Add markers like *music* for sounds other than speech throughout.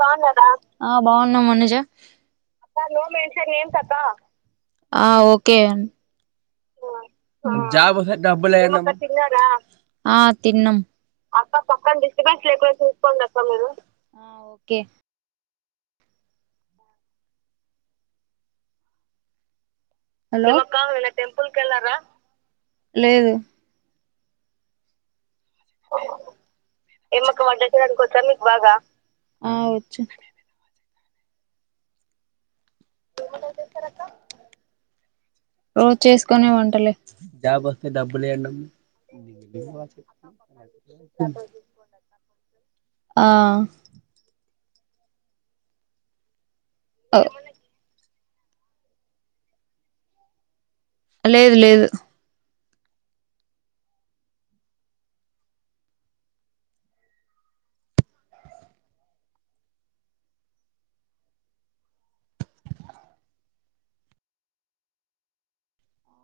బాన్నారా ఆ బాన్న మనుజ ఆ ఓకే జాబ్ వస్తే డబ్బులు ఎయ్యాలా ఏమక్క తిన్నారా ఆ తిన్నాం. అక్క పక్కన డిస్టబెన్స్ లేకుండా చూసుకోండి అక్క మీరు అ ఓకే హలో ఏమక్క ఏవన్నా టెంపుల్ కి వెళ్ళారా లేదు ఎమక్క వంట చేయడానికి వచ్చా మీకు బాగా అ వచ్చు. రోజు చేసుకునే వంటలే జాబ్ వస్తే డబ్బులేందో *unintelligible* ఆ ఔ లేదు లేదు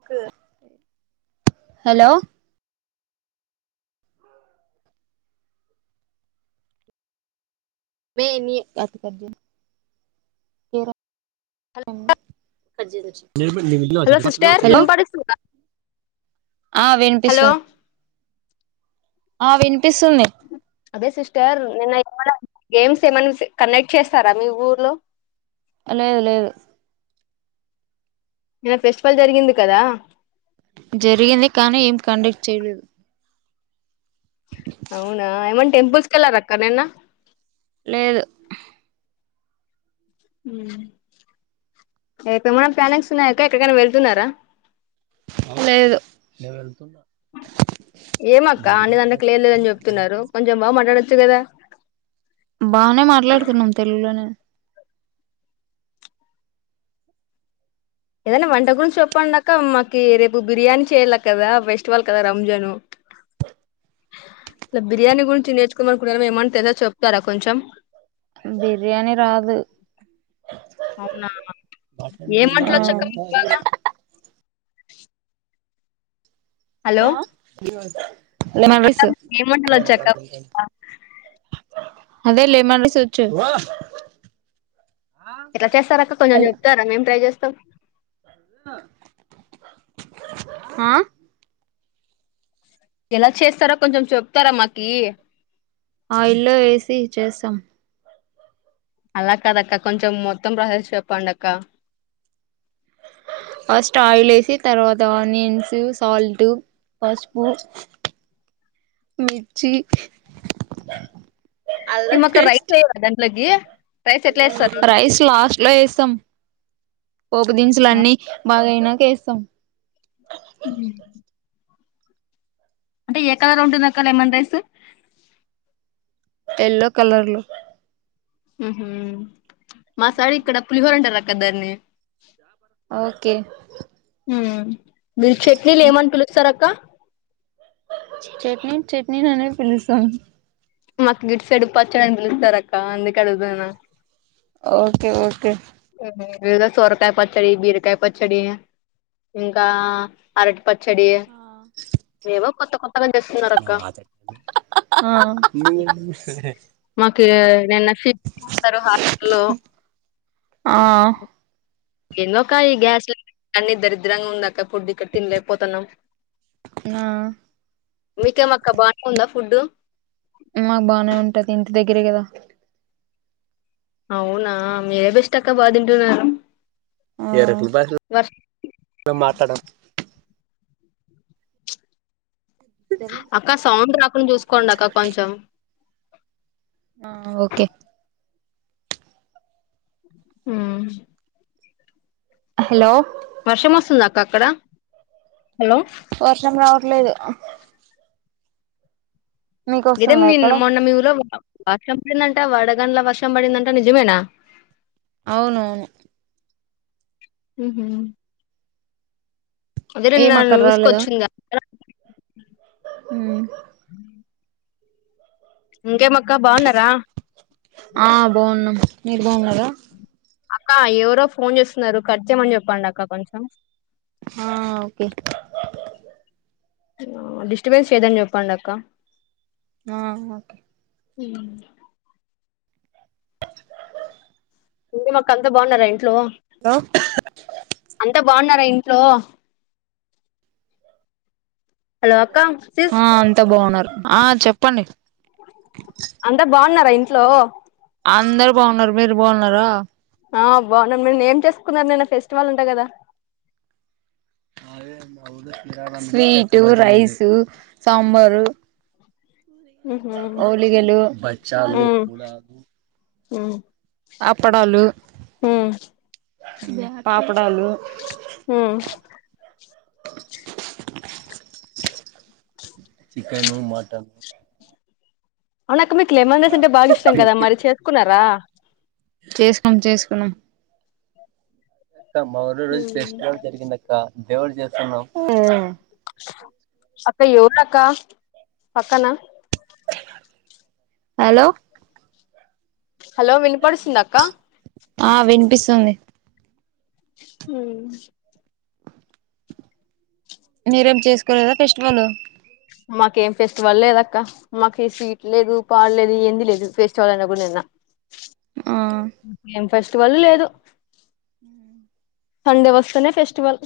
క హలో మె ని కత కదు ఏర హలో హలో సిస్టర్ హలో వినపడిస్తుందా ఆ హలో వినిపిస్తంది ఆ వినిపిస్తుంది అదే సిస్టర్ నిన్న ఏమన్నా గేమ్స్ ఏమన్నా కండక్ట్ చేస్తారా మీ ఊర్లో లేదు లేదు ఈడ ఫెస్టివల్ జరిగింది కదా జరిగింది కానీ ఏం కండక్ట్ చేయలేదు. అవునా ఏమన్న టెంపుల్స్ కెల్లారా అక్క నిన్న లేదు రేపు ఏమన్నా ప్లానింగ్స్ ఉన్నాయక్క ఎక్కడికైనా వెళ్తున్నారా? లేదు ఏమక్క అన్ని దాంట్లకి లేర్లేదని చెప్తున్నారు కొంచెం బాగా మాట్లాడచ్చు కదా. బానే మాట్లాడుకున్నాం తెలుగులోనే ఏదన్నా వంట గురించి చెప్పడంక మాకి రేపు బిర్యానీ చేయలా కదా, ఫెస్టివల్ కదా రంజాను. ఇలా బిర్యానీ గురించి నేర్చుకోమనుకుంటన్నార ఏమన్నా తెద చెప్తారా కొంచెం బిర్యానీ రాదు. అవునా ఏం ఆ వంటలు వచ్చక్క మీకు బాగా హలో ఆ అక్క నిమనసు ఏం వంటలొచ్చక్క అదే లే మర్ర సొచ్చు ఎట్ల చేస్తారక్క కొంచెం చెప్తారా మేం ట్రై చేస్తాం ఆ ఎలా చేస్తారో కొంచెం చెప్తారా మాకీ ఆయిల్లో ఏసి చేసాం అలా కాదక్క కొంచెం మొత్తం ప్రాసెస్ చెప్పండక్క ఫస్ట్ ఆయిల్ ఏసి తర్వాత ఆనియన్స్ సాల్ట్ పసుపు మిర్చి అల్లం నిమ్ అక్క పేస్ట్ రైక్స ఎయవా దాంట్లకీ రైస్ లాస్ట్ లొ ఏస్తం పోపు దినుసుల్ అన్నీ బాగాయినాక ఏస్తాం మ్ అంటె ఏ కలర్ ఉంటుందక్క లెమెన్ రైస్ ఎల్లో కలర్లొ మ్ హ్ మాసైడ్ ఇక్కడ పులిహోరంటార్ అక్క దాన్ని ఓకే మీర్ చట్నీల్ ఏమని పిలుస్తార్అక్క చట్నీ చట్నీ ననే పిలుస్తాం మాక్ గిట్ సైడడ పచ్చడ అని పిలుస్తార్ అక్క అందుకె అడుదనా ఓకే ఓకే వగా సోరకాయ పచ్చడి బీరకాయ పచ్చడీ ఇంకా అరట్ పచ్చడి ఏవో కొత్త కొత్తగానిపిస్తున్నార్ అక్క ఆ మాకిగా నిన్న ఫిట్ *unintelligible* హాస్పటల్ లో ఆ ఏందో అక్క ఈ గ్యాస్ అన్ని దరిద్రంగ ఉందక్క్ ఫుడ్ ఇక్కడ్ తిన్లేక్పోతన్నం ఆ మీకేం అక్క బానే ఉందా ఫుడ్ మాక్ బానే ఉంటది ఇంటి దగ్గరే గదా అవునా మీరే బెస్ట్ అక్క బా తింటున్నారు వర్ష ఆ అక్క సౌండ్ రాకుండా చూసుకోండి అక్క కొంచెం ఆహ్ ఓకె మ్ హలో వర్షం ఒస్సుందా అక్క అక్కడ హలో వర్షం రావట్లేదు మీకు ఇదే వస్తుందా మీన్ ఇక్కడ మొన్న మీవూర్లో వర్షం పడిందంట వడగండ్ల వర్షం బడిందంట నిజమేనా ఔనూ మ్ హ్ అదె నిన్న ఏం అక్కడ న్యూస్కోచింద్గా మ్ ఇంకేమక్క బాగున్నరా ఆహ్ బాగున్నాం మీరు బాగున్నారా అక్క ఎవరో ఫోన్ చేస్తున్నారు కట్ చేయ్మని చెప్పండి అక్క కొంచెం ఆ ఓకె డిస్టబెన్స్ చేయొద్దని చెప్పండక్క ఆహ్ ఓకే ఊ మ్ ఇంకేమక్క అంత బాగున్నారా ఇంట్లో హలో అంత బాగున్నారా ఇం ట్లో హలో సిస్ ఆ అంతా బాగున్నారు ఆ చెప్పండి అంతా బాగున్నారా ఇంట్లో అందరు బాగున్నారు మీరు బాగున్నారా ఆ బాగున్నానమండి ఏం చేసుకున్నారు నిన్న ఫెస్టివల్ అంటకదా స్వీటు రైసు సాంబార్ ఊ మ్ ఊ మ్ ఊ మ్ అప్పడాలు మ్ పా మ్ చికెను మటన్ అవునక్క మీకు లెమన్ రైస్ అంటే బాగా ఇష్టం కదా మరి చేసుకున్నారా చేసికం చేసుకున్నాం అక్క మా ఊర్లో ఈరోజు ఉమ్ ఫెస్టివల్ జరిగిందక్క దేవున్నీ చేసుకున్నాం అక్క ఎవరక్క పక్కనా హలో హలో వినపడుసిందక్క ఆ వినిపిస్తుంది ఊ మ్ మీరేం చేసుకోలేదా ఫెస్టివల్ మాకేం ఫెస్టివల్ లేదక్క మాకు స్వీట్ లేదు పాడులేదు ఏం లేదు ఫెస్టివల్ అయిన కూడా నిన్న ఆ ఏం ఫెస్టివల్ లేదు సండే వస్తెనే ఫెస్టివల్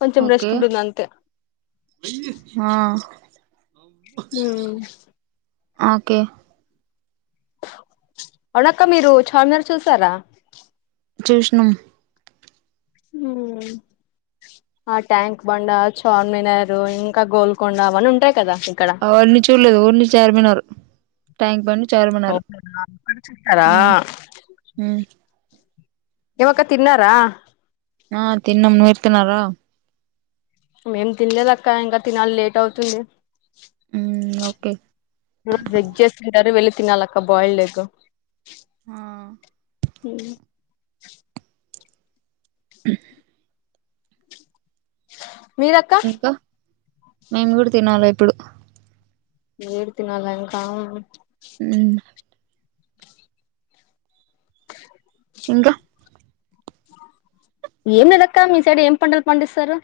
కొంచెం రెస్ట్ ఓకే ఉంటుంది అంతే ఆ ఊ మ్ ఓకే అవునక్క మీరు చాలన్నర చూసారా చూష్ణం ఊ మ్ ఆ ట్యాంక్ బండ చార్మినారు ఇంకా గోల్కొండ అవన్న ఉంటా అవన్నీ చూడలేదు ఓన్లీ చార్మినారు ట్యాంక్ బండ్ చార్మినార్ అవునా చూసారా మ్ మ్ ఏమక్క తిన్నారా ఆ తిన్నం మీరు తిన్నారా మేం తినలేదక్క ఇంకా తినాలి లేట్ అవుతుంది మ్ ఓకే ఈరోజు ఎగ్ చేస్తుంటారు వెల్లి తినాలక్క బాయిల్డ్ ఎగ్ ఆ మీరక్క ఇంకా మేము కూడా తినాలి ఇప్పుడు మీరు తినాలా ఇంకా మో ఇంకా ఏం లేదక్క మీ సైడ్ ఏం పంటలు పండిస్తారు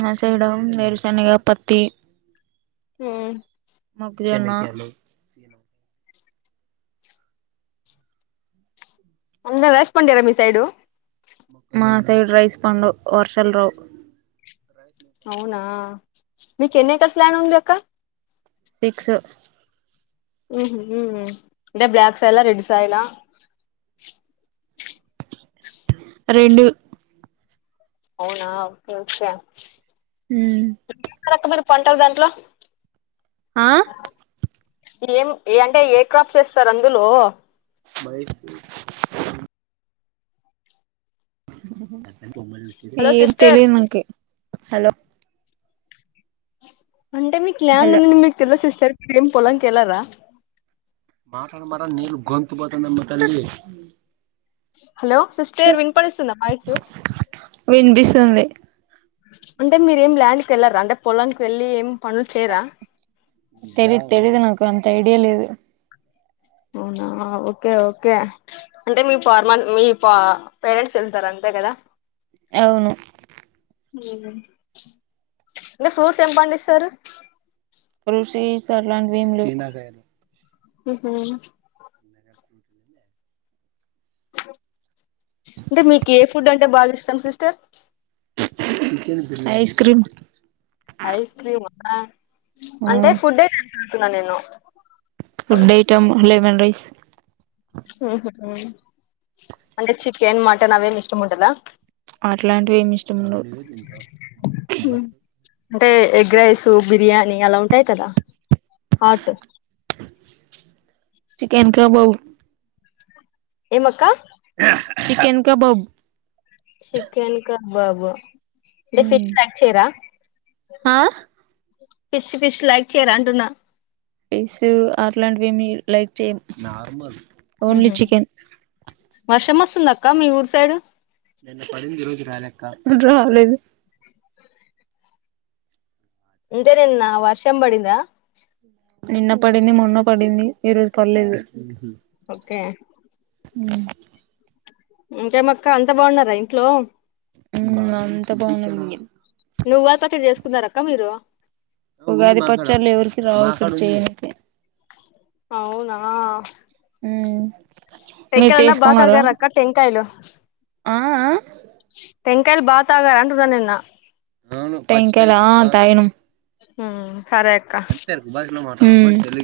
మా సైడ్ వేరుసనగా పత్తి మ్ మొక్కజొన్న అందా రైస్ పండియరా మీ సైడు మా సైడ్ రైస్ పండవు వర్షల్ రావు అవునా మీకు ఎన్ని ఎకర్స్ ల్యాండ్ ఉంది అక్క సిక్స్ ఉహు ఉ ఉ అంటే బ్లాక్ సాయలా రెడ్ సాయలా రెండు అవునా కొంచ తరకు మీరు పంటలు దాంట్లో ఆ ఏం ఏ అంటే ఏర్ క్రాప్స్ ఏస్తారు అందులో బయటికి హలో ఏం సిస్టర్ తెలిన్ నోనుకి హలో అంటే మీకు ల్యాండ్ హలో ఉంది మీకు తెల్ సిస్టర్ మీరు ఏం పొలాం కి వెళ్ళరా మాటన్ మాడ నీళ్లు గొంతు బోతన్దన్ అమ్మ తల్లి హలో సిస్టర్ విన్పడిస్తుందా వాయిస్ వినిపిస్తుంది అంటే మీరు ఏం ల్యాండ్ కు వెళ్లార అంటే పొలానికి వెళ్ళి ఏం పనులు చేయరా తో అంత ఐడియా లేదు అవునా ఓకే ఓకే అంటే మీ ఫార్మన్ మీ పా పేరెంట్స్ వెళ్తారు అంతే తా కదా అవును ఉ ఇంగా ఫ్రూట్స్ ఏం పండిస్తారు కొన్ని సీడ్స్ అట్లాంటివి ఏం లేవు ఆహ అంటే మీకు ఏ ఫుడ్ అంటే బాగా ఇష్టం sister ice cream ice cream అక్క ఆ అంటే ఫుడ్ ఐటమ్స్ అవుతున్నా నేను ఫుడ్ ఐటమ్ లెమన్ రైస్ అంటే చికెన్ మటన్ అవి ఏం ఇష్టం ఉంటదా అట్లాంటివి ఏమి ఇష్టం ఉండవు అంటే ఎగ్ రైస్ బిర్యానీ అలా ఉంటాయి కదా హాట్ చికెన్ కబాబ్ ఏం అక్క చికెన్ కబాబ్ చికెన్ కబాబు అంటే ఫిష్ ప్యాక్ చేయరా ఆ ఫిష్ ఫిష్ లైక్ చేయర అంటున్నా ఇస్ అట్లాంటివి ఏమి లైక్ చేయం ఓన్లీ ఉహు చికెన్ వర్షం వస్తుందా అక్క మీ ఊరు సైడ్ నిన్న పడింది ఈ రోజు రాలె అక్క రాలేదు ఇంటి రిందా వర్షం పడిందా నిన్న పడింది మొన్న పడింది ఈరోజు పర్లేదు ఓకే ఉ ఇంకేం అక్క అంతా బాగున్నారా ఇంట్లో ఉమ్ అంత బాగున్నది నువ్వు ఉగాది పచ్చడి చేసుకున్నార అక్క మీరు ఉగాది పచ్చళ్ళు ఎవరికీ రావు ఇక్కడ చేయానికి అవునా ఉమ్ మీరు టెంకాయలన్న బాగ చేసుకున్నారా తాగార అక్క టెంకాయలు ఆ ఆ టంకాయలు బాగ తాగార అంటున్నా నిన్న టెంకాయల తాగినం హ్మ్ సరే అక్క మ్మ్